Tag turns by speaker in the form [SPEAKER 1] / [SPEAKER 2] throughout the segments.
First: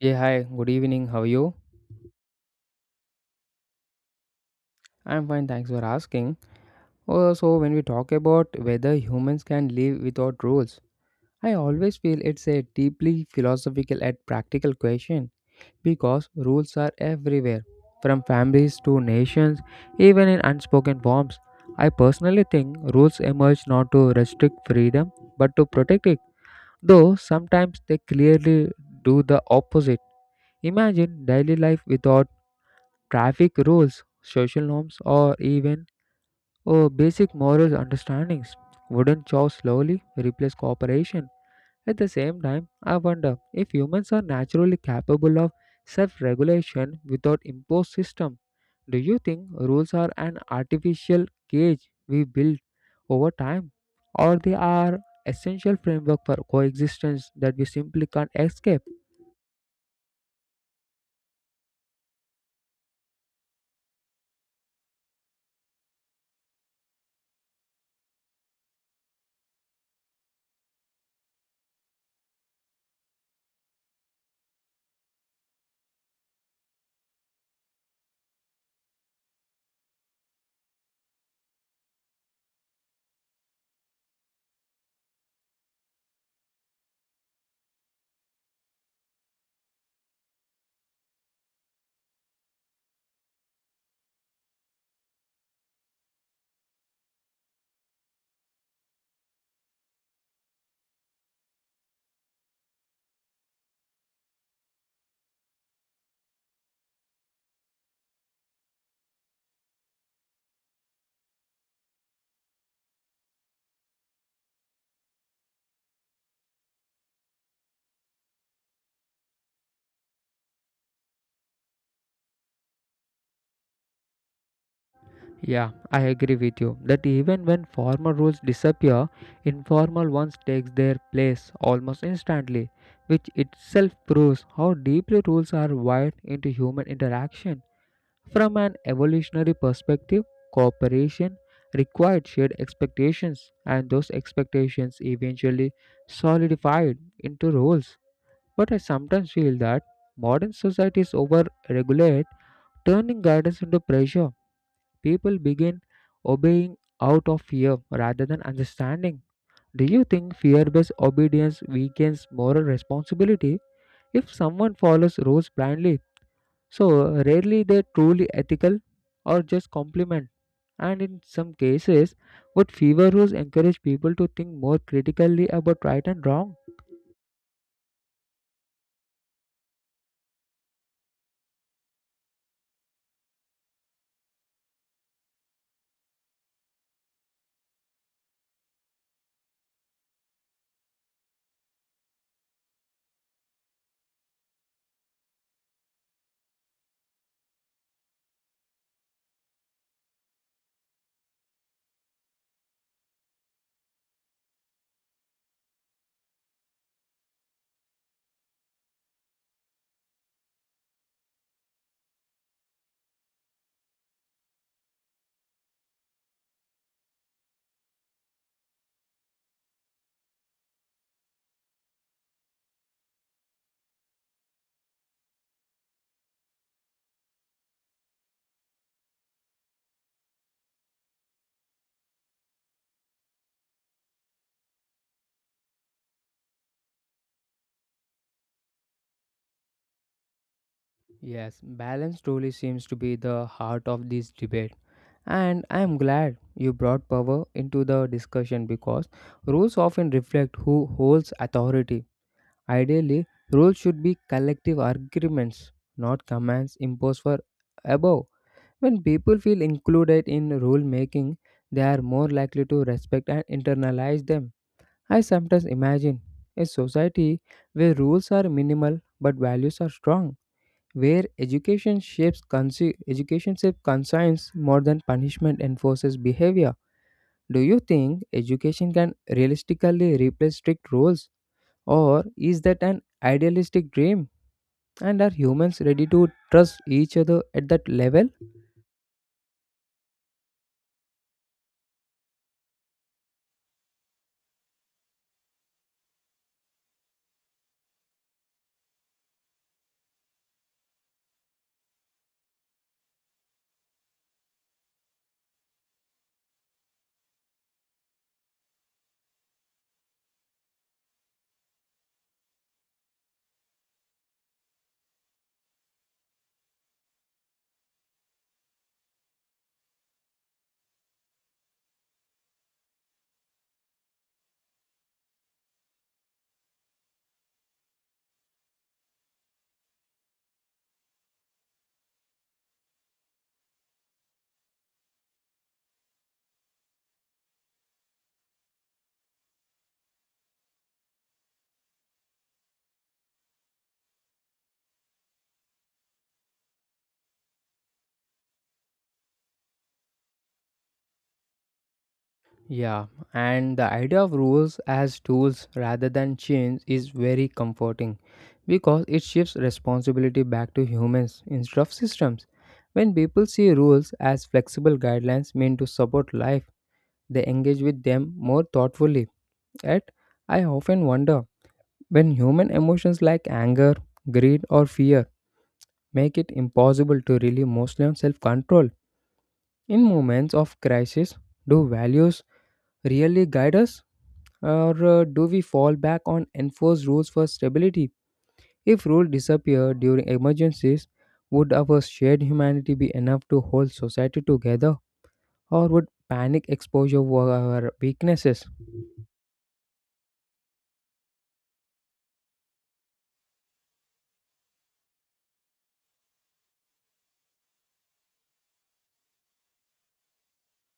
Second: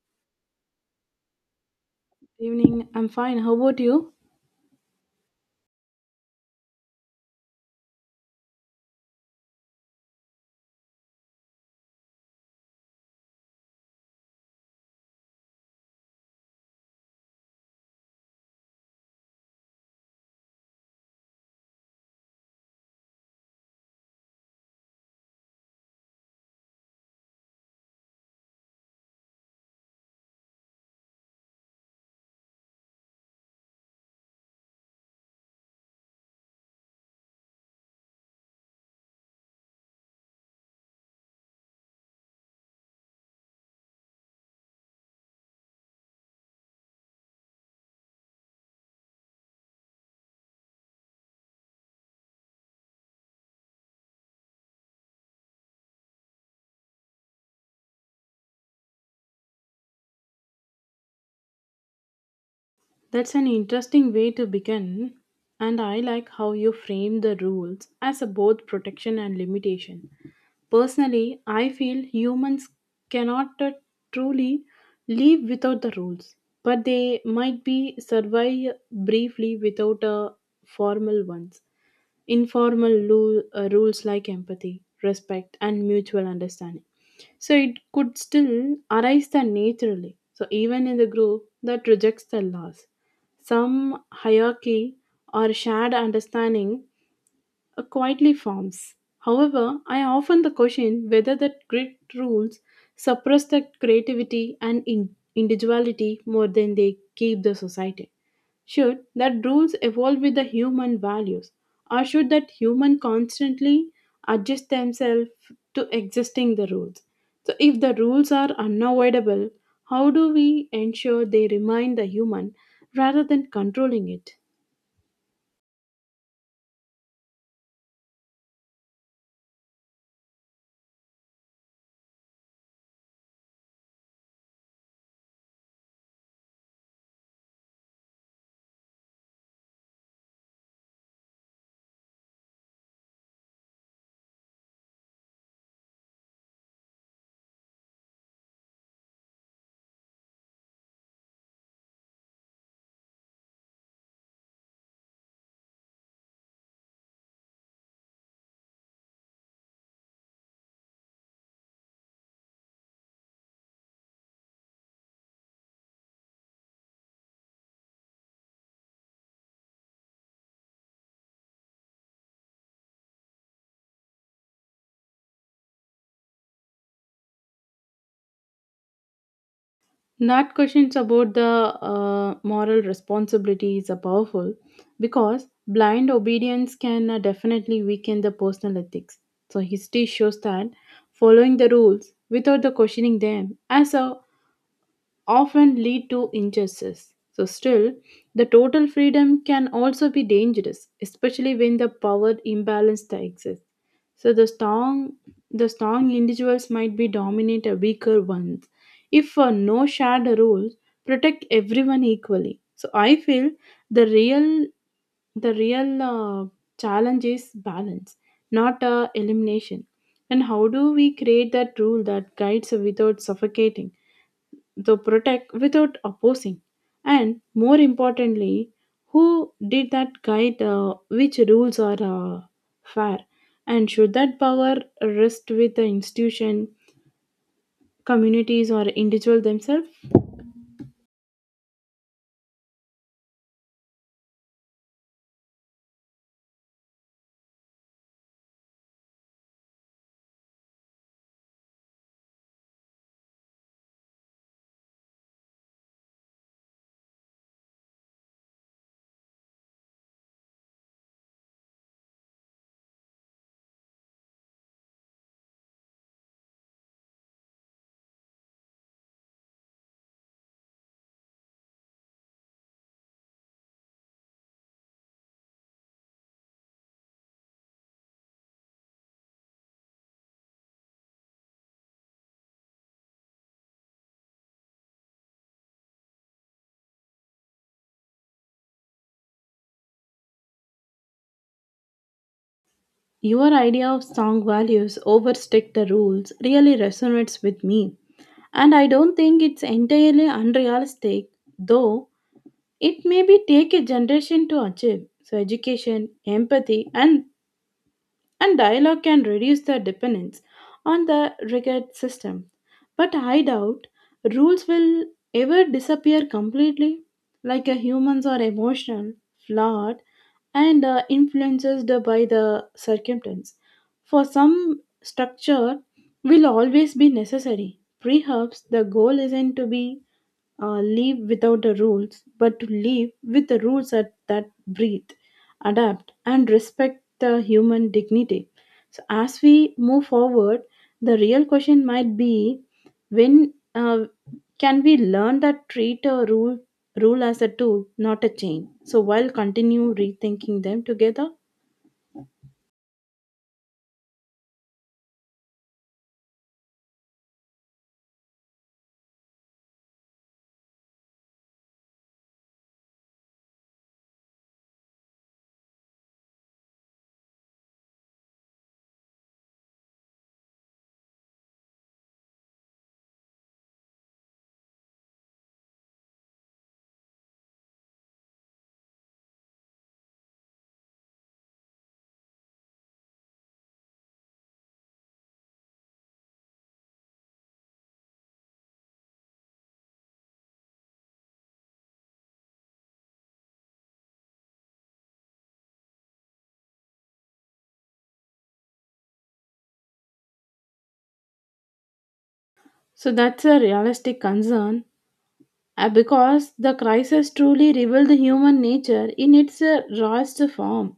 [SPEAKER 1] Yeah, hi, good evening. How are you?
[SPEAKER 2] Evening, I'm fine. How about you?
[SPEAKER 1] I'm fine, thanks for asking. When we talk about whether humans can live without rules, I always feel it's a deeply philosophical and practical question because rules are everywhere, from families to nations, even in unspoken forms. I personally think rules emerge not to restrict freedom but to protect it, though sometimes they clearly do the opposite. Imagine daily life without traffic rules, social norms, or even oh, basic moral understandings. Wouldn't chows slowly replace cooperation? At the same time, I wonder if humans are naturally capable of self regulation without imposed system. Do you think rules are an artificial cage we build over time, or they are essential framework for coexistence that we simply can't escape?
[SPEAKER 2] That's an interesting way to begin, and I like how you frame the rules as a both protection and limitation. Personally, I feel humans cannot truly live without the rules, but they might be survive briefly without a formal ones. Informal rules like empathy, respect, and mutual understanding. So it could still arise then naturally. So even in the group that rejects the laws, some hierarchy or shared understanding quietly forms. However, I often the question whether that grid rules suppress the creativity and individuality more than they keep the society. Should that rules evolve with the human values, or should that human constantly adjust themselves to existing the rules? So if the rules are unavoidable, how do we ensure they remind the human rather than controlling it?
[SPEAKER 1] Yeah, I agree with you that even when formal rules disappear, informal ones takes their place almost instantly, which itself proves how deeply rules are wired into human interaction. From an evolutionary perspective, cooperation required shared expectations, and those expectations eventually solidified into rules. But I sometimes feel that modern societies over-regulate, turning guidance into pressure people begin obeying out of fear rather than understanding. Do you think fear based obedience weakens moral responsibility? If someone follows rules blindly, so rarely they truly ethical or just complement. And in some cases, would fever rules encourage people to think more critically about right and wrong?
[SPEAKER 2] Not questions about the moral responsibilities are powerful because blind obedience can definitely weaken the personal ethics. So history shows that following the rules without the questioning them as a often lead to injustice. So, still, the total freedom can also be dangerous, especially when the power imbalance that exists. So, the strong individuals might be dominate a weaker ones. If no shared rules protect everyone equally, so I feel the real, the real challenge is balance, not elimination. And how do we create that rule that guides without suffocating? The protect without opposing, and more importantly, who did that guide, which rules are fair, and should that power rest with the institution, communities, or individual themselves?
[SPEAKER 1] Yes, balance truly seems to be the heart of this debate. And I am glad you brought power into the discussion because rules often reflect who holds authority. Ideally, rules should be collective agreements, not commands imposed for above. When people feel included in rule making, they are more likely to respect and internalize them. I sometimes imagine a society where rules are minimal but values are strong where education shapes conscience more than punishment enforces behavior. Do you think education can realistically replace strict rules, or is that an idealistic dream? And are humans ready to trust each other at that level?
[SPEAKER 2] Your idea of strong values over strict rules really resonates with me, and I don't think it's entirely unrealistic, though it may be take a generation to achieve. So education, empathy, and dialogue can reduce the dependence on the rigid system. But I doubt rules will ever disappear completely, like a humans are emotional, flawed, and influenced by the circumstance. For some structure will always be necessary. Perhaps the goal isn't to be live without the rules, but to live with the rules that, that breathe, adapt, and respect the human dignity. So, as we move forward, the real question might be when, can we learn that treat a rule as a tool, not a chain? So, while continue rethinking them together.
[SPEAKER 1] Yeah, and the idea of rules as tools rather than chains is very comforting because it shifts responsibility back to humans instead of systems. When people see rules as flexible guidelines meant to support life, they engage with them more thoughtfully. Yet, I often wonder when human emotions like anger, greed, or fear make it impossible to rely mostly on self control. In moments of crisis, do values really guide us? Or do we fall back on enforced rules for stability? If rules disappear during emergencies, would our shared humanity be enough to hold society together, or would panic exposure were our weaknesses?
[SPEAKER 2] So, that's a realistic concern. Because the crisis truly revealed the human nature in its rawest form.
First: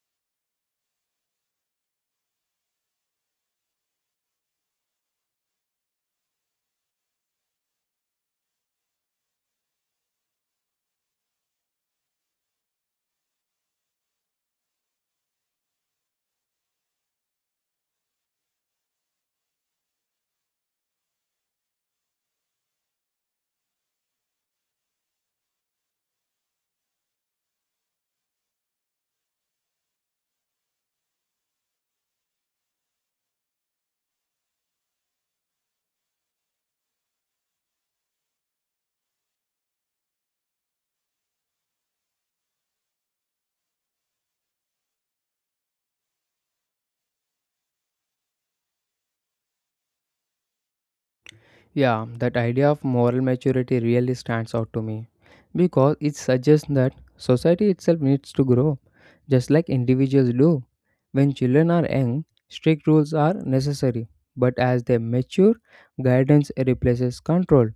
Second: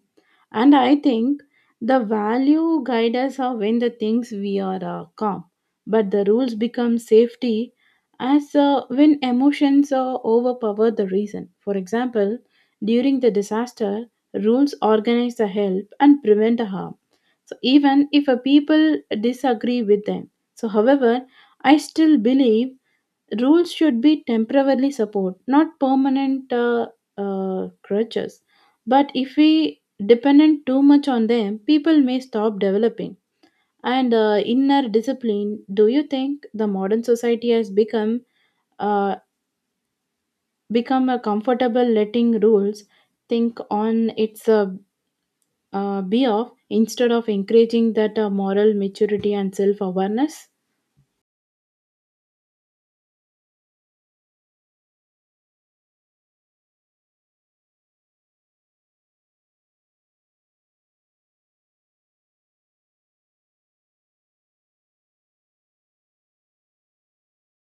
[SPEAKER 2] And I think the value guide us are when the things we are calm, but the rules become safety as, when emotions overpower the reason. For example, during the disaster, rules organize the help and prevent the harm. So even if a people disagree with them, so however, I still believe rules should be temporarily support, not permanent crutches. But if we dependent too much on them, people may stop developing. And inner discipline. Do you think the modern society has become uh, become a comfortable letting rules think on its be off instead of encouraging that moral maturity and self awareness?
[SPEAKER 1] Yeah, that idea of moral maturity really stands out to me because it suggests that society itself needs to grow, just like individuals do. When children are young, strict rules are necessary, but as they mature, guidance replaces control.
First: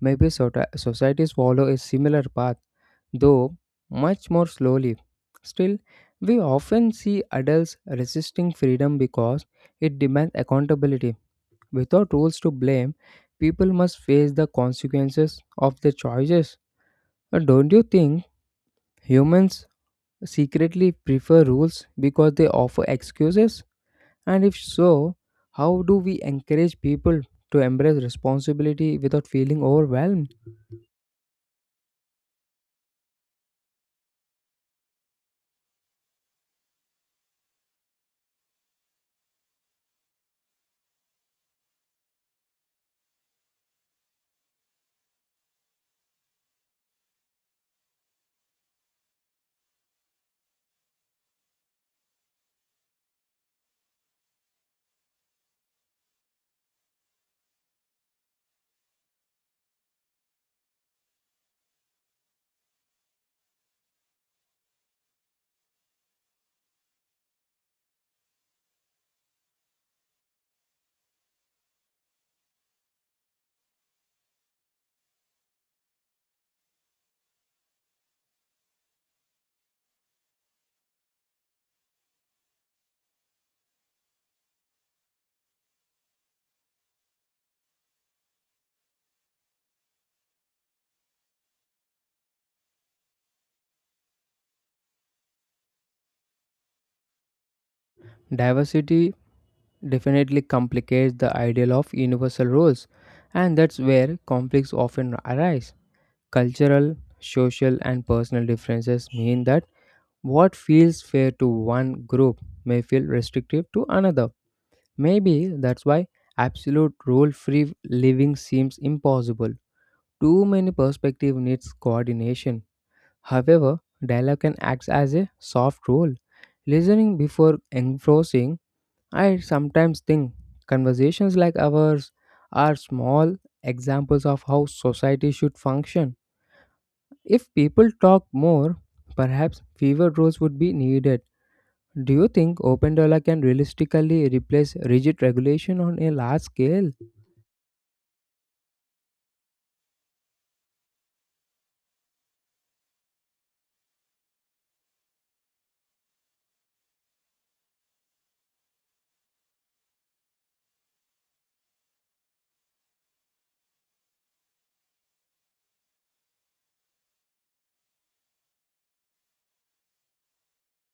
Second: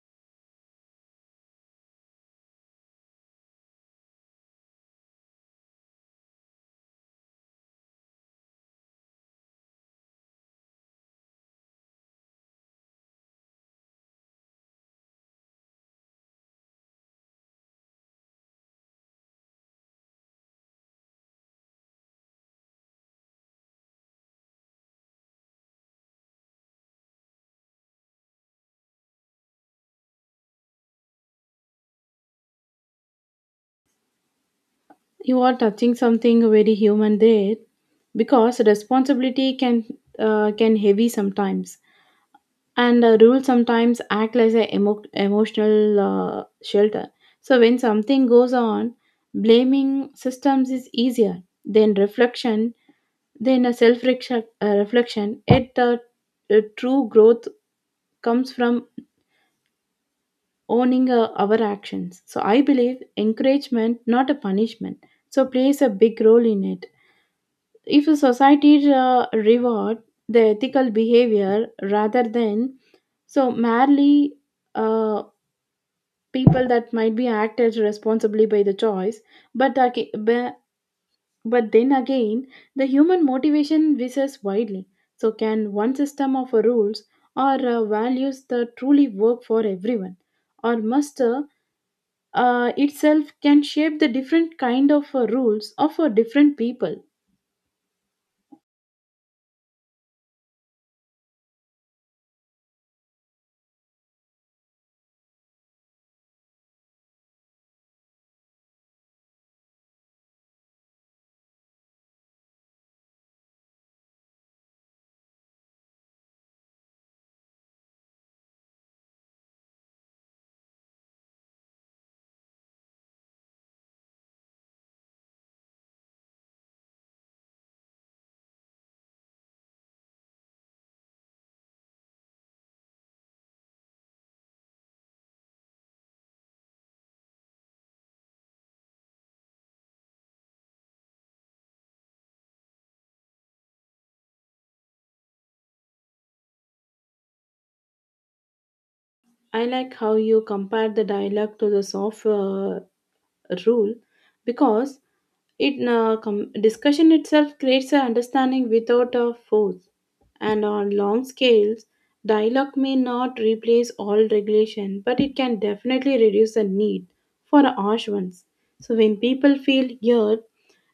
[SPEAKER 1] Maybe societies follow a similar path, though much more slowly. Still, we often see adults resisting freedom because it demands accountability. Without rules to blame, people must face the consequences of their choices. Don't you think humans secretly prefer rules because they offer excuses? And if so, how do we encourage people to embrace responsibility without feeling overwhelmed?
[SPEAKER 2] You are touching something very human there because responsibility can heavy sometimes, and rules sometimes act as an emotional shelter. So when something goes on, blaming systems is easier than reflection, then a self reflection. It True growth comes from owning our actions. So I believe encouragement, not a punishment, so plays a big role in it. If a society reward the ethical behavior rather than so merely uh, people that might be acted responsibly by the choice, but but then again, the human motivation varies widely. So, can one system of rules or values that truly work for everyone, or must itself can shape the different kind of rules of different people?
[SPEAKER 1] Diversity definitely complicates the ideal of universal rules, and that's where conflicts often arise. Cultural, social, and personal differences mean that what feels fair to one group may feel restrictive to another. Maybe that's why absolute rule free living seems impossible. Too many perspectives needs coordination. However, dialogue can act as a soft rule. Listening before enforcing, I sometimes think conversations like ours are small examples of how society should function. If people talk more, perhaps fewer rules would be needed. Do you think open dollar can realistically replace rigid regulation on a large scale?
[SPEAKER 2] I like how you compare the dialogue to the soft rule, because it discussion itself creates an understanding without a force. And on long scales, dialogue may not replace all regulation, but it can definitely reduce the need for harsh ones. So when people feel heard,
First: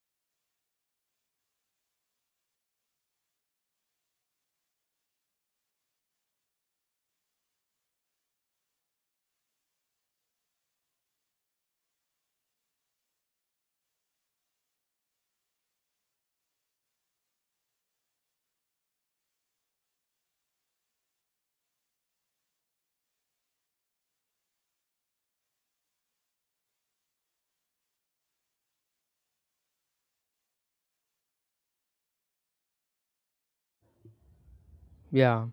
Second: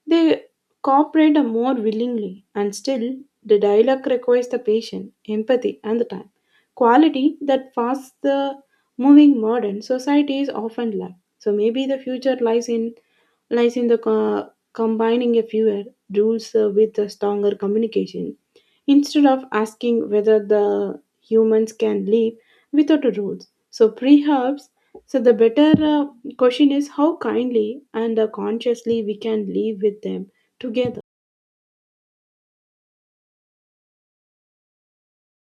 [SPEAKER 2] they cooperate more willingly, and still the dialogue requires the patience, empathy, and the time quality that fast the moving modern societies often lack. So maybe the future lies in the combining a fewer rules with a stronger communication, instead of asking whether the humans can live without rules. So perhaps so the better question is how kindly and consciously we can live with them together.
[SPEAKER 1] Yeah,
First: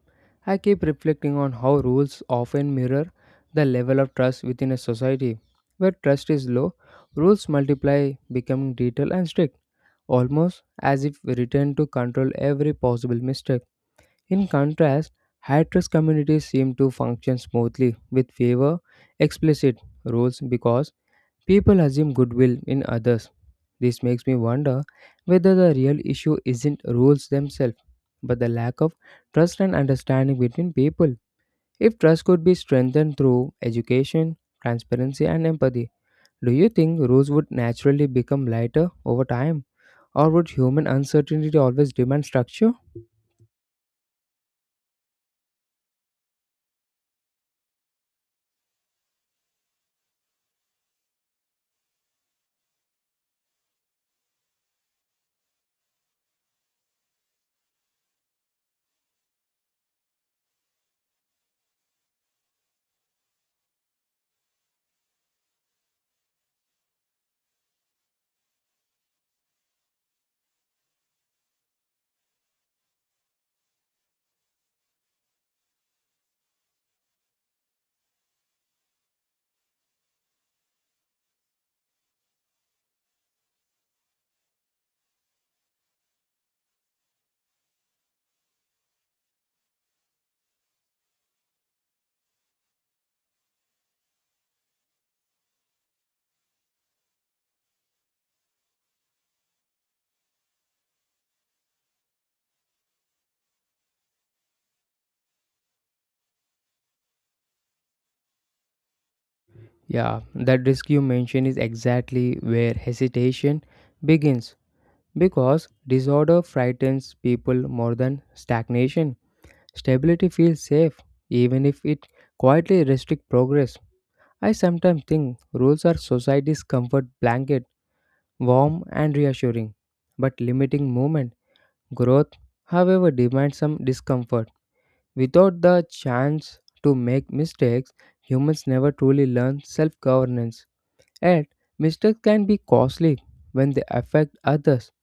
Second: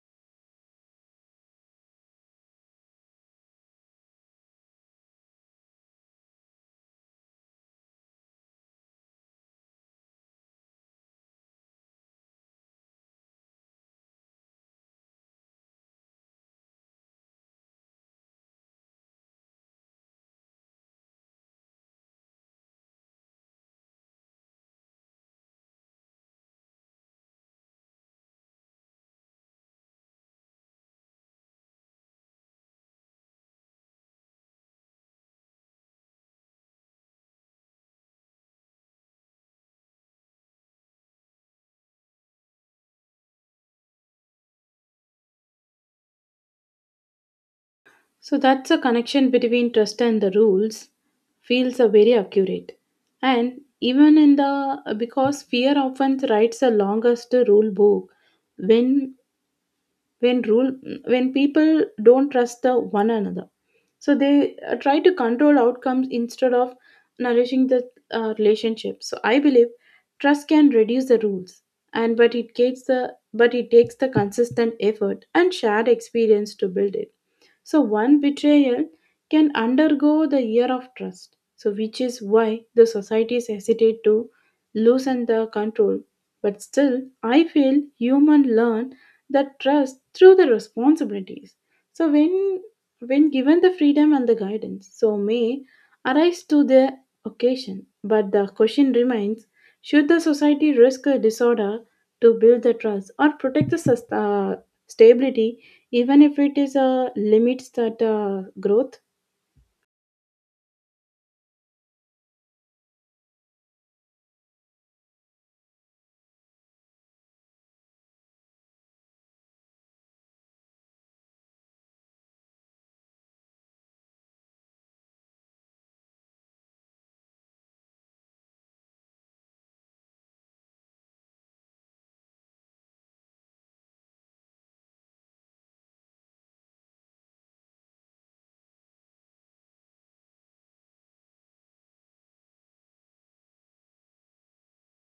[SPEAKER 1] I keep reflecting on how rules often mirror the level of trust within a society. Where trust is low, rules multiply, becoming detailed and strict, almost as if written to control every possible mistake. In contrast, high-trust communities seem to function smoothly with fewer explicit rules because people assume goodwill in others. This makes me wonder whether the real issue isn't rules themselves, but the lack of trust and understanding between people. If trust could be strengthened through education, transparency, and empathy, do you think rules would naturally become lighter over time? Or would human uncertainty always demand structure?
[SPEAKER 2] So that's a connection between trust and the rules feels a very accurate. And even in the because fear often writes the longest rule book when when rule when people don't trust the one another. So they try to control outcomes instead of nourishing the relationship. So I believe trust can reduce the rules and but it takes the consistent effort and shared experience to build it. So one betrayal can undergo the year of trust. So which is why the societies hesitate to loosen the control. But still, I feel human learn that trust through the responsibilities. So when given the freedom and the guidance, so may arise to the occasion. But the question remains: should the society risk a disorder to build the trust, or protect the stability even if it is limits that growth?
[SPEAKER 1] Yeah, that risk you mention is exactly where hesitation begins because disorder frightens people more than stagnation. Stability feels safe, even if it quietly restricts progress. I sometimes think rules are society's comfort blanket, warm and reassuring, but limiting movement. Growth, however, demands some discomfort. Without the chance to make mistakes, humans never truly learn self governance. And mistakes can be costly when they affect others.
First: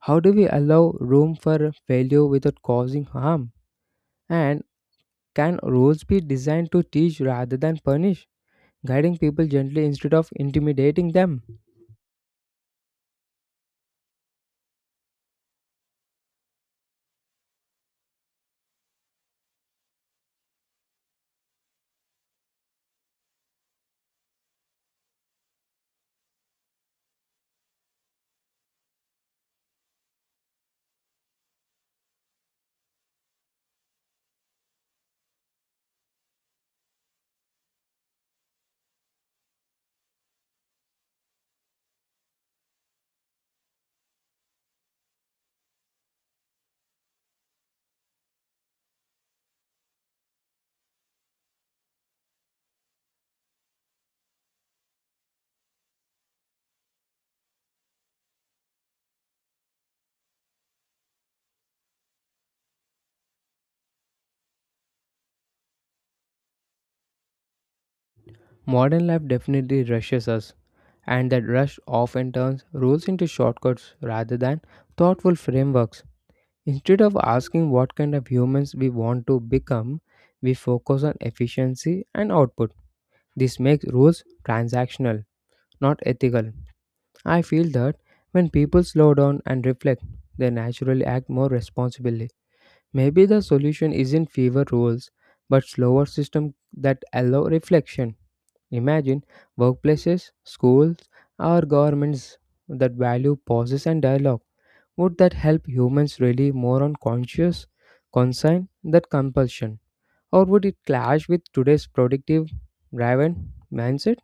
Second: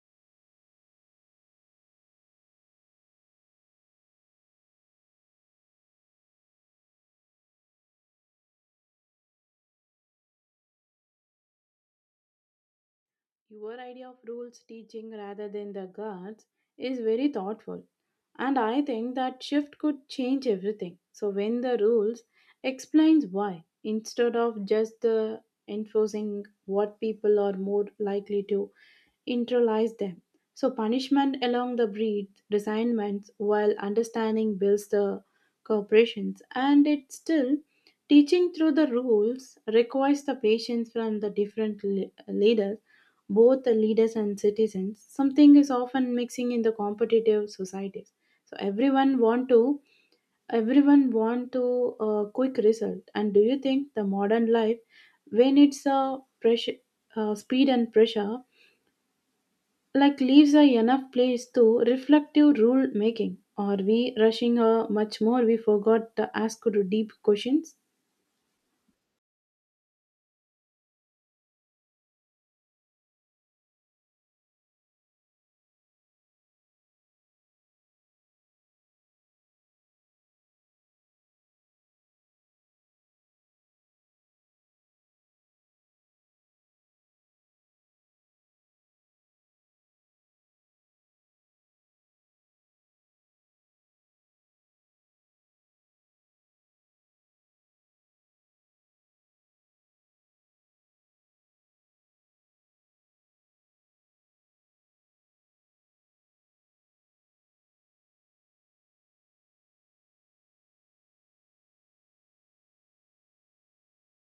[SPEAKER 1] How do we allow room for failure without causing harm? And can rules be designed to teach rather than punish, guiding people gently instead of intimidating them?
[SPEAKER 2] Your idea of rules teaching rather than the guards is very thoughtful, and I think that shift could change everything. So when the rules explains why instead of just the enforcing what, people are more likely to internalize them. So punishment along the breed resignments, while understanding builds the corporations, and it's still teaching through the rules requires the patience from the different leaders, both the leaders and citizens, something is often mixing in the competitive societies. So everyone want to quick result. And do you think the modern life, when it's a pressure, speed and pressure, like leaves are enough place to reflective rule making, or we rushing much more we forgot to ask to deep questions?
[SPEAKER 1] Modern life definitely rushes us, and that rush often turns rules into shortcuts rather than thoughtful frameworks. Instead of asking what kind of humans we want to become, we focus on efficiency and output. This makes rules transactional, not ethical. I feel that when people slow down and reflect, they naturally act more responsibly. Maybe the solution isn't fewer rules, but slower systems that allow reflection. Imagine workplaces, schools, or governments that value pauses and dialogue. Would that help humans really more on conscious concern than compulsion? Or would it clash with today's productive driven mindset?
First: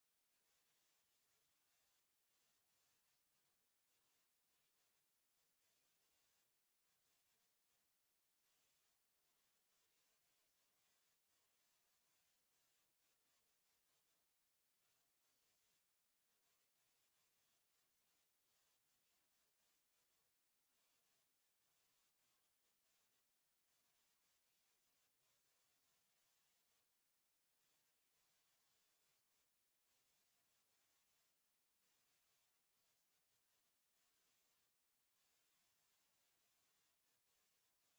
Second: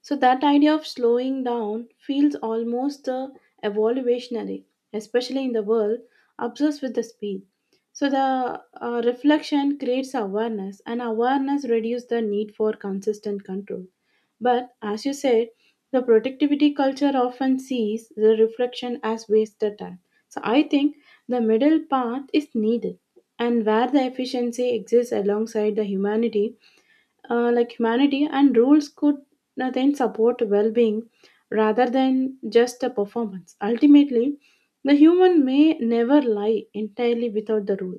[SPEAKER 2] So that idea of slowing down feels almost evolutionary, especially in the world obsessed with the speed. So the reflection creates awareness, and awareness reduces the need for consistent control. But as you said, the productivity culture often sees the reflection as wasted time. So I think the middle path is needed, and where the efficiency exists alongside the humanity, like humanity and rules could then support well-being rather than just a performance. Ultimately the human may never lie entirely without the rule,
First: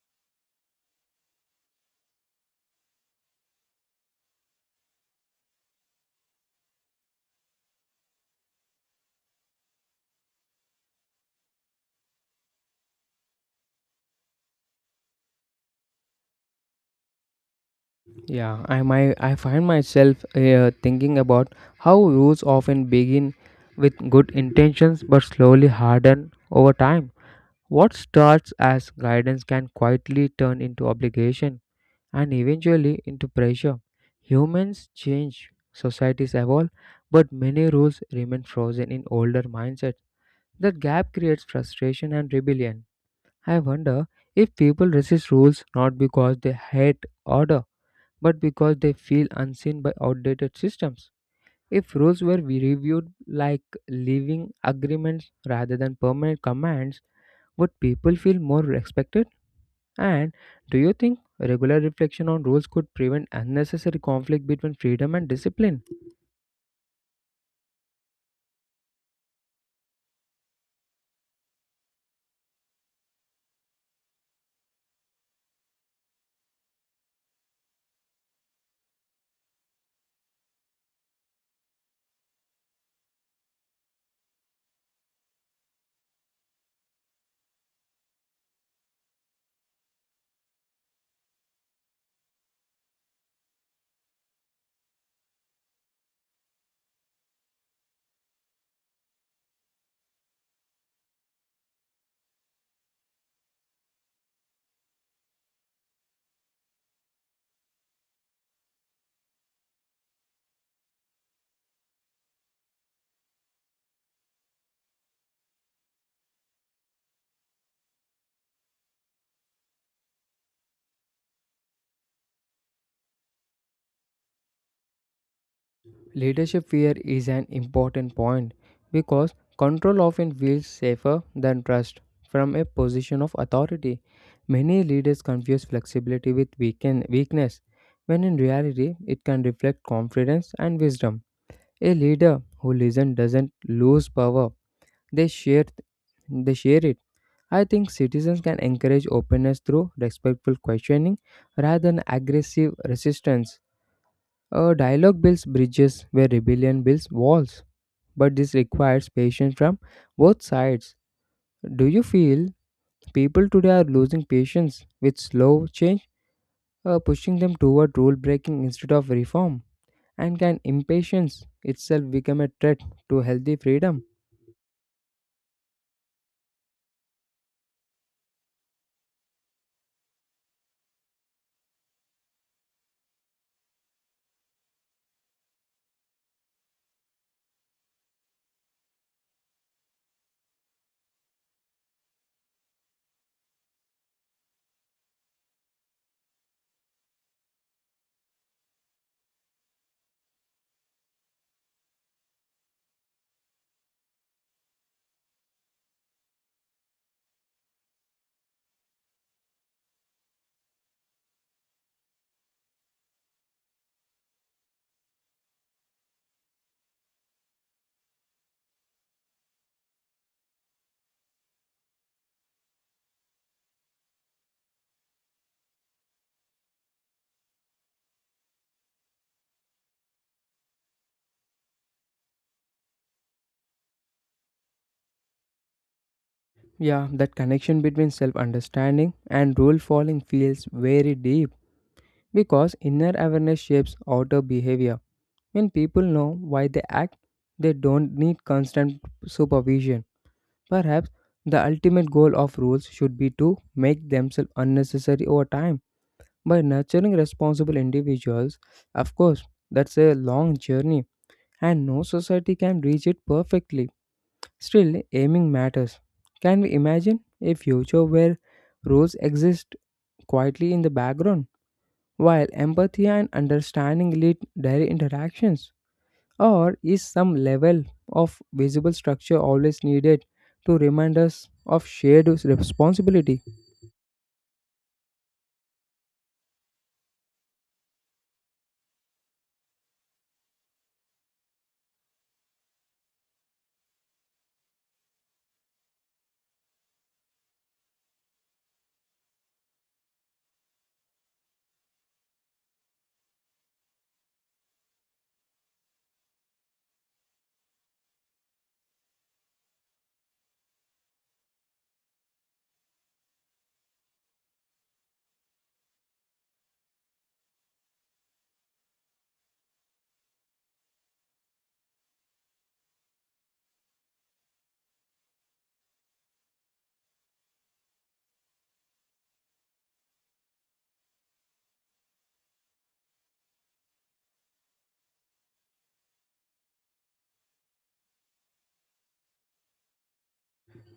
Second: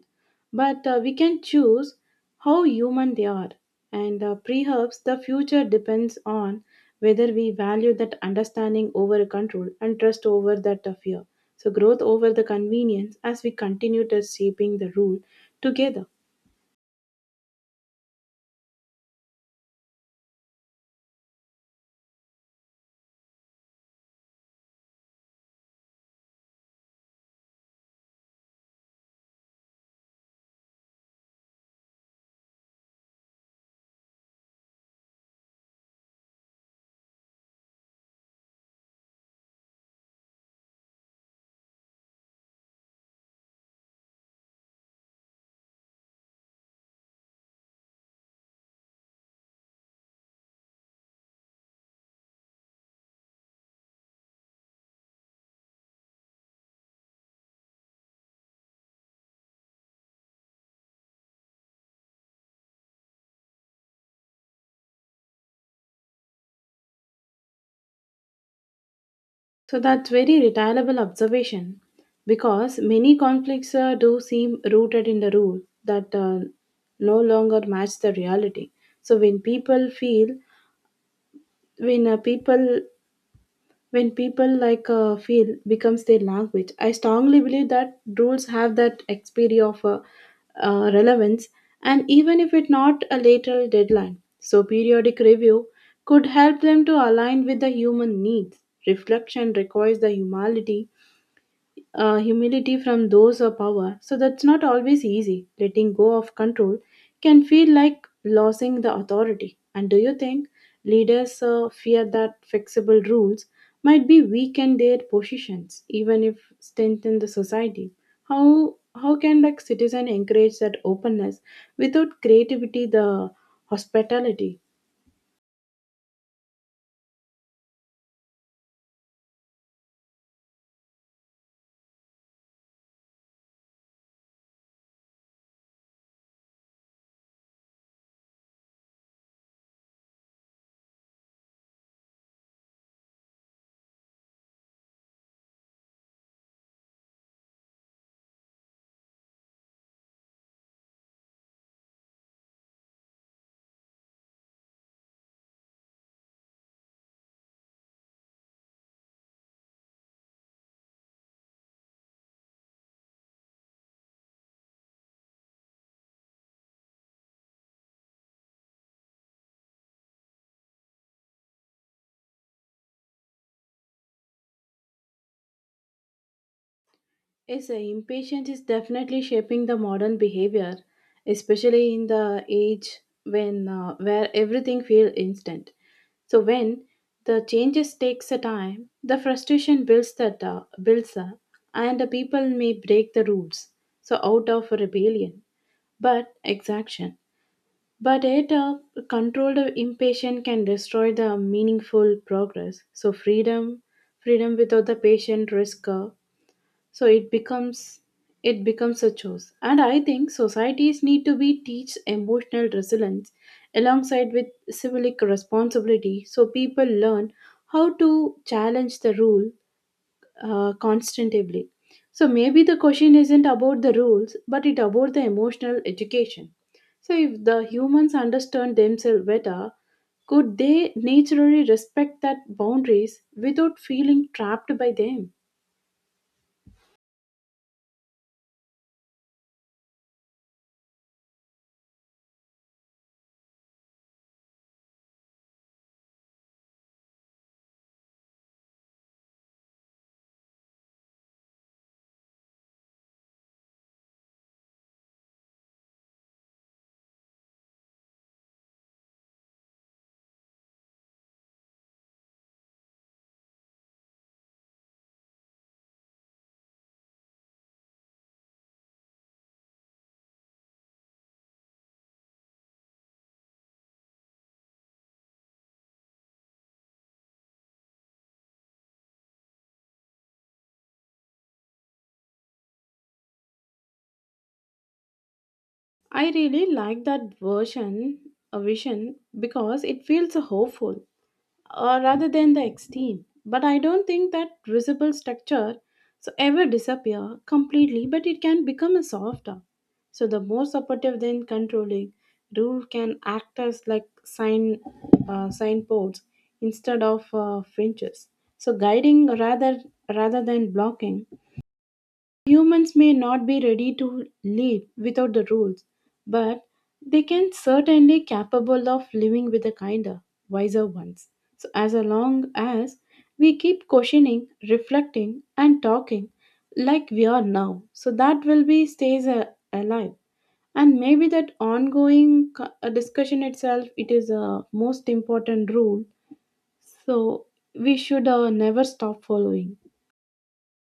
[SPEAKER 2] but we can choose how human they are, and perhaps the future depends on whether we value that understanding over control and trust over that fear, so growth over the convenience, as we continue to shaping the rule together.
[SPEAKER 1] Yeah, I find myself thinking about how rules often begin with good intentions but slowly harden over time. What starts as guidance can quietly turn into obligation and eventually into pressure. Humans change, societies evolve, but many rules remain frozen in older mindsets. That gap creates frustration and rebellion. I wonder if people resist rules not because they hate order, but because they feel unseen by outdated systems. If rules were we reviewed like living agreements rather than permanent commands, would people feel more respected? And do you think regular reflection on rules could prevent unnecessary conflict between freedom and discipline?
[SPEAKER 2] So that's very retireable observation because many conflicts do seem rooted in the rule that no longer match the reality. So when uh, people, when people like feel becomes their language, I strongly believe that rules have that expiry of relevance, and even if it not a later deadline. So periodic review could help them to align with the human needs. Reflection requires the humility, humility from those of power. So that's not always easy. Letting go of control can feel like losing the authority. And do you think leaders fear that flexible rules might be weaken their positions, even if strengthen the society? How can like citizen encourage that openness without creativity the hospitality?
[SPEAKER 1] Leadership fear is an important point because control often feels safer than trust from a position of authority. Many leaders confuse flexibility with weakness, when in reality, it can reflect confidence and wisdom. A leader who listens doesn't lose power, they share, they share it. I think citizens can encourage openness through respectful questioning rather than aggressive resistance. A dialogue builds bridges where rebellion builds walls, but this requires patience from both sides. Do you feel people today are losing patience with slow change, pushing them toward rule breaking instead of reform? And can impatience itself become a threat to healthy freedom?
[SPEAKER 2] Yes, impatience is definitely shaping the modern behavior, especially in the age when where everything feels instant. So when the changes takes a time, the frustration builds that builds up, and the people may break the rules. So out of rebellion, but exaction. But yet, controlled impatience can destroy the meaningful progress. So freedom without the patient risk. So it becomes a choice. And I think societies need to be teach emotional resilience alongside with civic responsibility, so people learn how to challenge the rule constantly. So maybe the question isn't about the rules, but it about the emotional education. So if the humans understand themselves better, could they naturally respect that boundaries without feeling trapped by them?
[SPEAKER 1] Yeah, that connection between self understanding and rule following feels very deep, because inner awareness shapes outer behavior. When people know why they act, they don't need constant supervision. Perhaps the ultimate goal of rules should be to make themselves unnecessary over time by nurturing responsible individuals. Of course, that's a long journey, and no society can reach it perfectly. Still, aiming matters. Can we imagine a future where rules exist quietly in the background, while empathy and understanding lead daily interactions? Or is some level of visible structure always needed to remind us of shared responsibility?
[SPEAKER 2] I really like that version, a vision, because it feels hopeful rather than the extreme. But I don't think that visible structure so ever disappear completely, but it can become a softer. So the more supportive than controlling, rule can act as like sign, signposts instead of fringes. So guiding rather than blocking. Humans may not be ready to live without the rules, but they can certainly capable of living with the kinder, wiser ones. So as long as we keep questioning, reflecting, and talking like we are now, so that will be stays alive. And maybe that ongoing discussion itself, it is a most important rule. So we should never stop following.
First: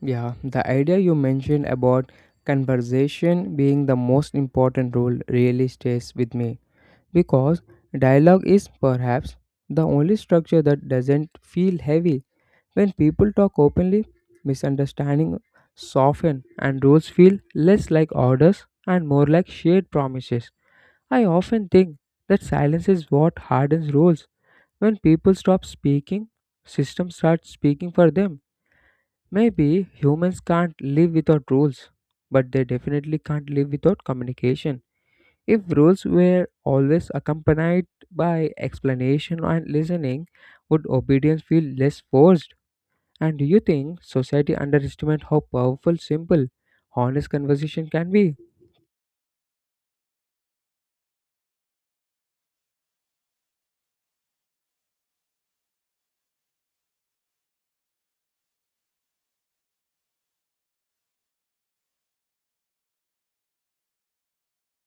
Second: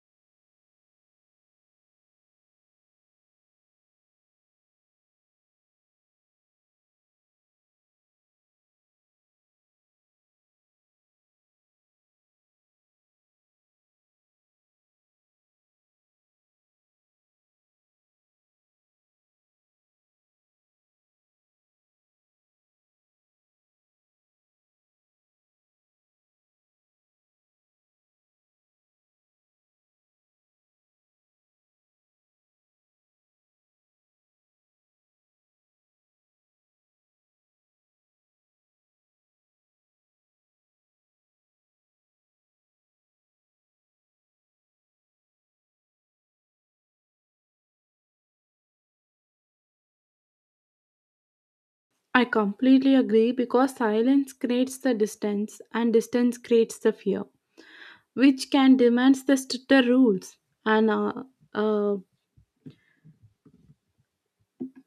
[SPEAKER 1] Yeah, the idea you mentioned about conversation being the most important role really stays with me because dialogue is perhaps the only structure that doesn't feel heavy. When people talk openly, misunderstanding soften and rules feel less like orders and more like shared promises. I often think that silence is what hardens rules. When people stop speaking, systems start speaking for them. Maybe humans can't live without rules, but they definitely can't live without communication. If rules were always accompanied by explanation and listening, would obedience feel less forced? And do you think society underestimates how powerful, simple, honest conversation can be?
[SPEAKER 2] I completely agree because silence creates the distance and distance creates the fear, which can demand the stricter rules. And uh,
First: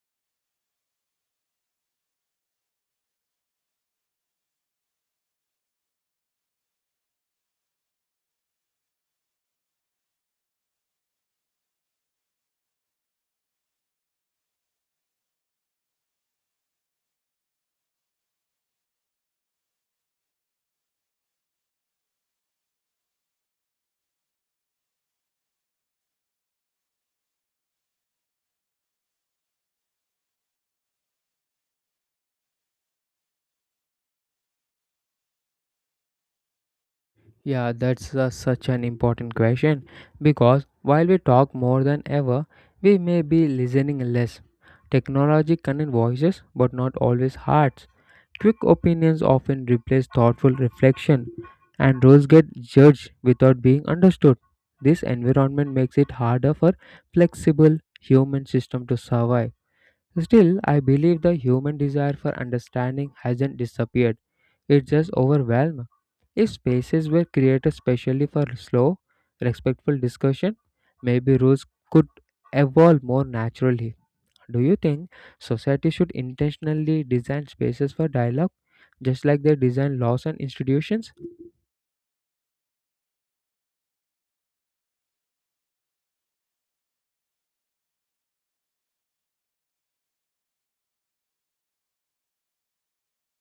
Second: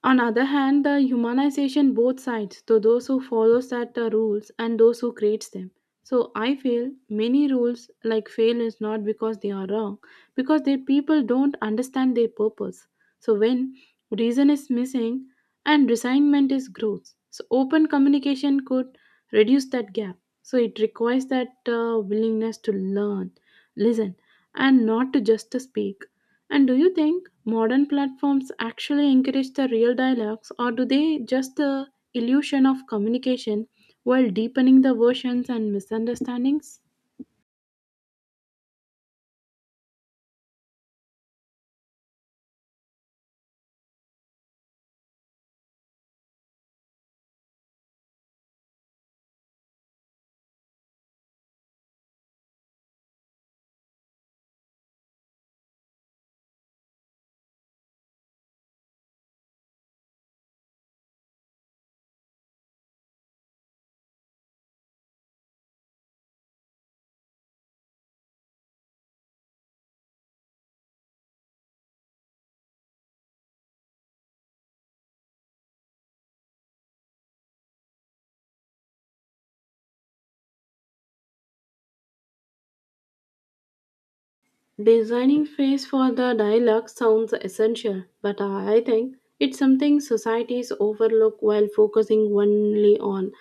[SPEAKER 2] On other hand, the humanization both sides, to those who follow that the rules and those who creates them. So I feel many rules like fail is not because they are wrong, because their people don't understand their purpose. So when reason is missing and resignment is growth, so open communication could reduce that gap. So it requires that willingness to learn, listen, and not to just to speak. And do you think modern platforms actually encourage the real dialogues, or do they just the illusion of communication while deepening the versions and misunderstandings?
[SPEAKER 1] Yeah, that's such an important question because while we talk more than ever, we may be listening less. Technology connects voices but not always hearts. Quick opinions often replace thoughtful reflection, and rules get judged without being understood. This environment makes it harder for flexible human system to survive. Still, I believe the human desire for understanding hasn't disappeared, it's just overwhelmed. If spaces were created specially for slow, respectful discussion, maybe rules could evolve more naturally. Do you think society should intentionally design spaces for dialogue, just like they design laws and institutions?
[SPEAKER 2] Designing space for the dialogue sounds essential, but I think it's something societies overlook while focusing only on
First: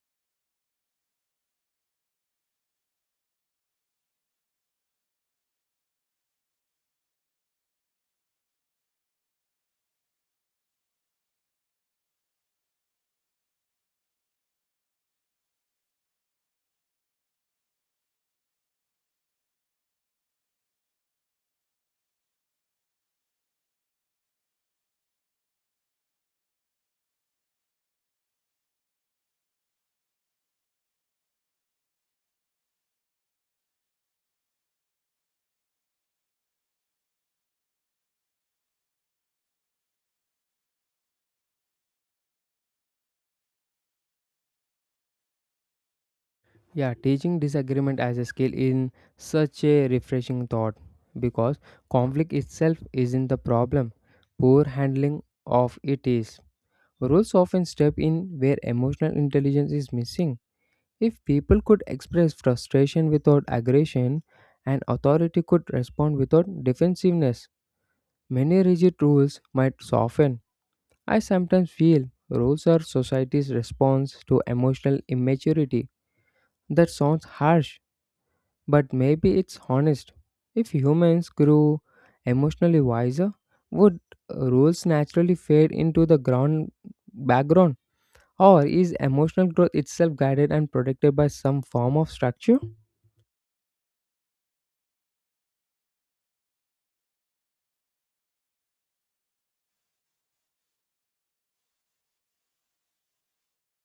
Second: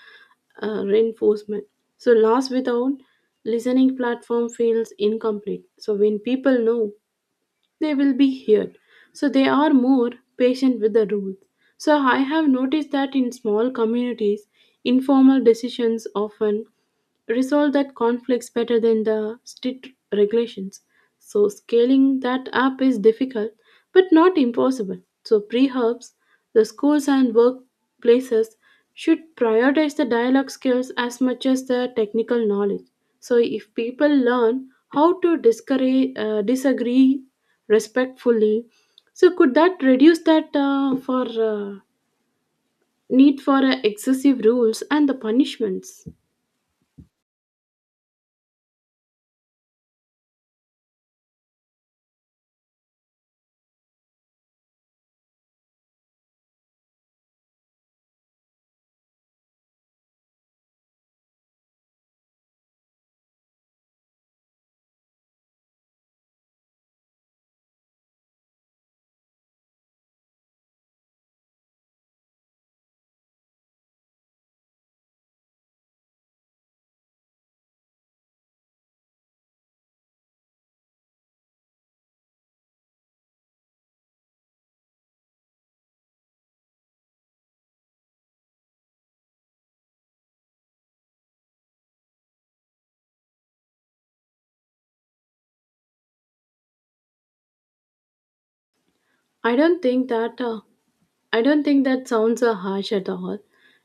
[SPEAKER 2] reinforcement. So, loss without listening platform feels incomplete. So, when people know they will be here. So they are more patient with the rules. So I have noticed that in small communities, informal decisions often resolve that conflicts better than the strict regulations. So scaling that up is difficult but not impossible. So pre-hubs, the schools and workplaces should prioritize the dialogue skills as much as the technical knowledge. So if people learn how to disagree respectfully, so could that reduce that for uh, need for excessive rules and the punishments.
[SPEAKER 1] Yeah, teaching disagreement as a skill is such a refreshing thought because conflict itself isn't the problem. Poor handling of it is. Rules often step in where emotional intelligence is missing. If people could express frustration without aggression and authority could respond without defensiveness, many rigid rules might soften. I sometimes feel rules are society's response to emotional immaturity. That sounds harsh, but maybe it's honest. If humans grew emotionally wiser, would rules naturally fade into the ground background? Or is emotional growth itself guided and protected by some form of structure?
[SPEAKER 2] I don't think that. Uh, I don't think that sounds harsh at all.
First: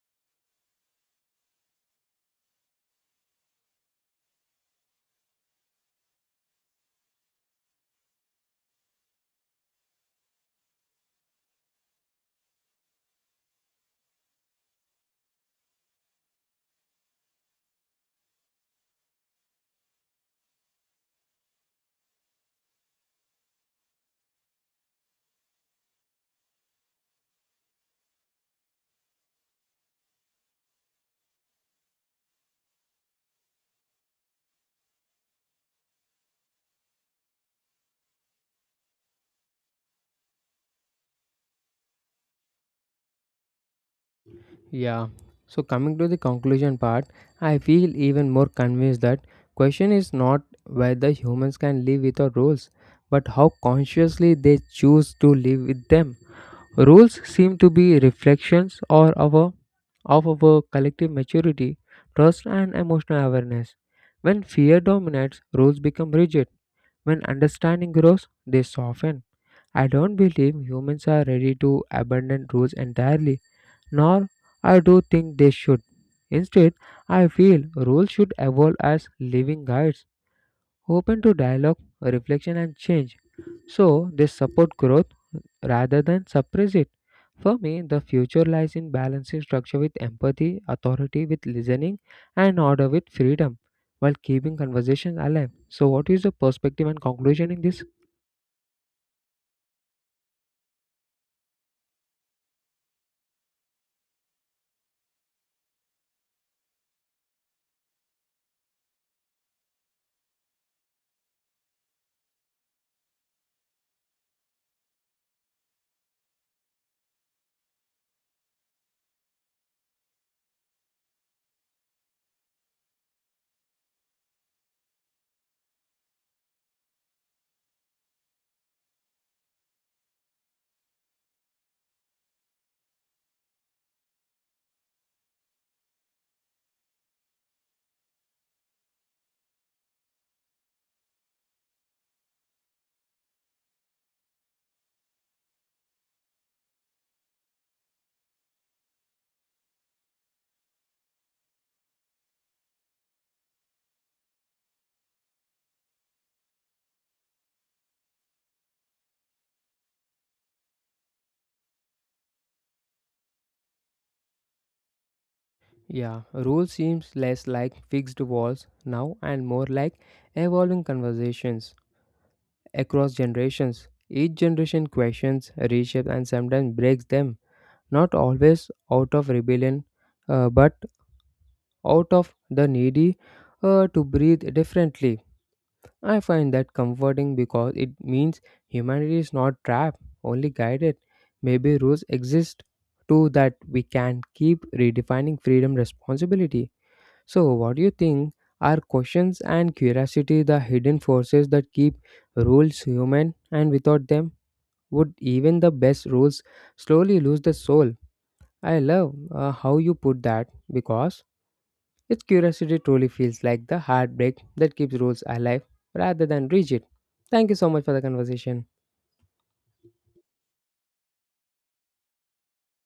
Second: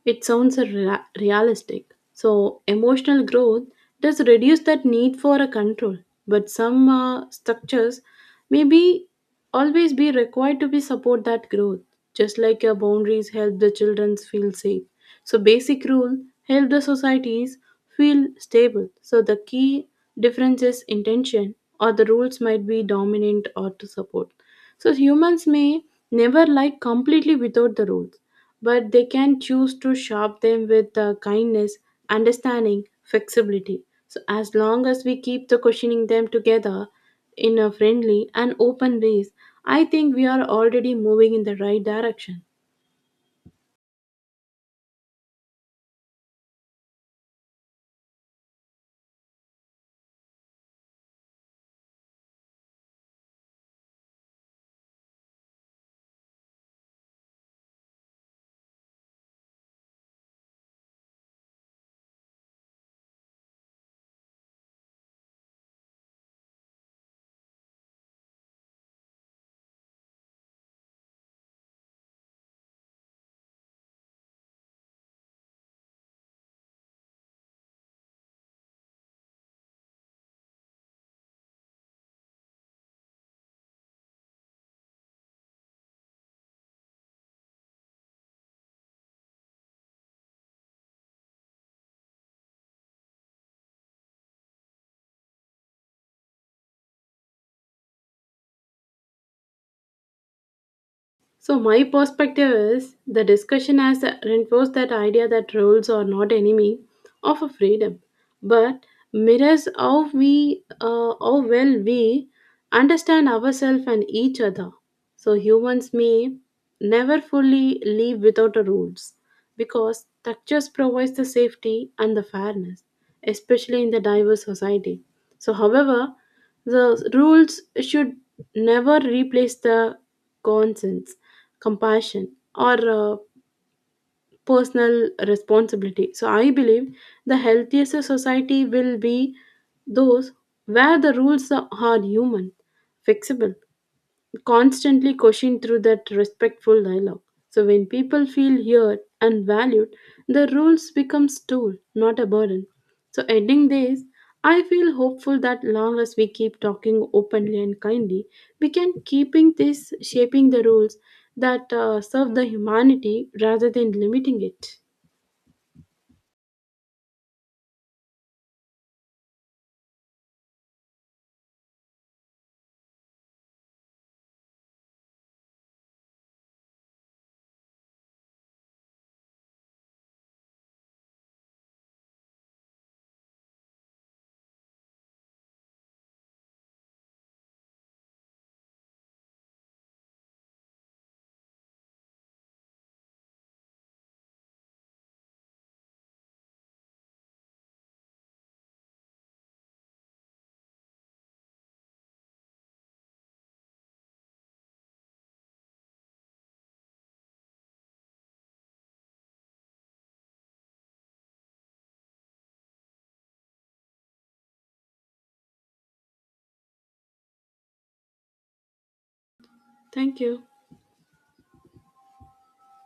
[SPEAKER 2] It sounds realistic. So emotional growth does reduce that need for a control, but some structures may be always be required to be support that growth. Just like your boundaries help the children feel safe, so basic rule help the societies feel stable. So the key difference is intention, or the rules might be dominant or to support. So humans may never like completely without the rules, but they can choose to sharp them with kindness, understanding, flexibility. So as long as we keep the questioning them together in a friendly and open ways, I think we are already moving in the right direction.
[SPEAKER 1] Yeah. So coming to the conclusion part, I feel even more convinced that question is not whether humans can live without rules, but how consciously they choose to live with them. Rules seem to be of our collective maturity, trust, and emotional awareness. When fear dominates, rules become rigid. When understanding grows, they soften. I don't believe humans are ready to abandon rules entirely, nor I do think they should. Instead, I feel rules should evolve as living guides open to dialogue, reflection, and change. So they support growth rather than suppress it. For me, the future lies in balancing structure with empathy, authority with listening, and order with freedom while keeping conversation alive. So, what is your perspective and conclusion in this?
[SPEAKER 2] So, my perspective is the discussion has reinforced that idea that rules are not enemy of a freedom, but mirrors how we, how well we understand ourselves and each other. So, humans may never fully live without the rules because structures provides the safety and the fairness, especially in the diverse society. So, however, the rules should never replace the conscience, compassion, or personal responsibility. So, I believe the healthiest society will be those where the rules are human, flexible, constantly question through that respectful dialogue. So when people feel heard and valued, the rules becomes tool, not a burden. So ending this, I feel hopeful that long as we keep talking openly and kindly, we can keeping this shaping the rules that serve the humanity rather than limiting it.
[SPEAKER 1] Yeah, rule seems less like fixed walls now and more like evolving conversations across generations. Each generation questions, reshapes, and sometimes breaks them, not always out of rebellion, but out of the needy to breathe differently. I find that comforting because it means humanity is not trapped, only guided. Maybe rules exist too that we can keep redefining freedom responsibility. So, what do you think? Are questions and curiosity the hidden forces that keep rules human, and without them, would even the best rules slowly lose the soul? I love how you put that because its curiosity truly feels like the heartbreak that keeps rules alive rather than rigid. Thank you so much for the conversation.
[SPEAKER 2] Thank you.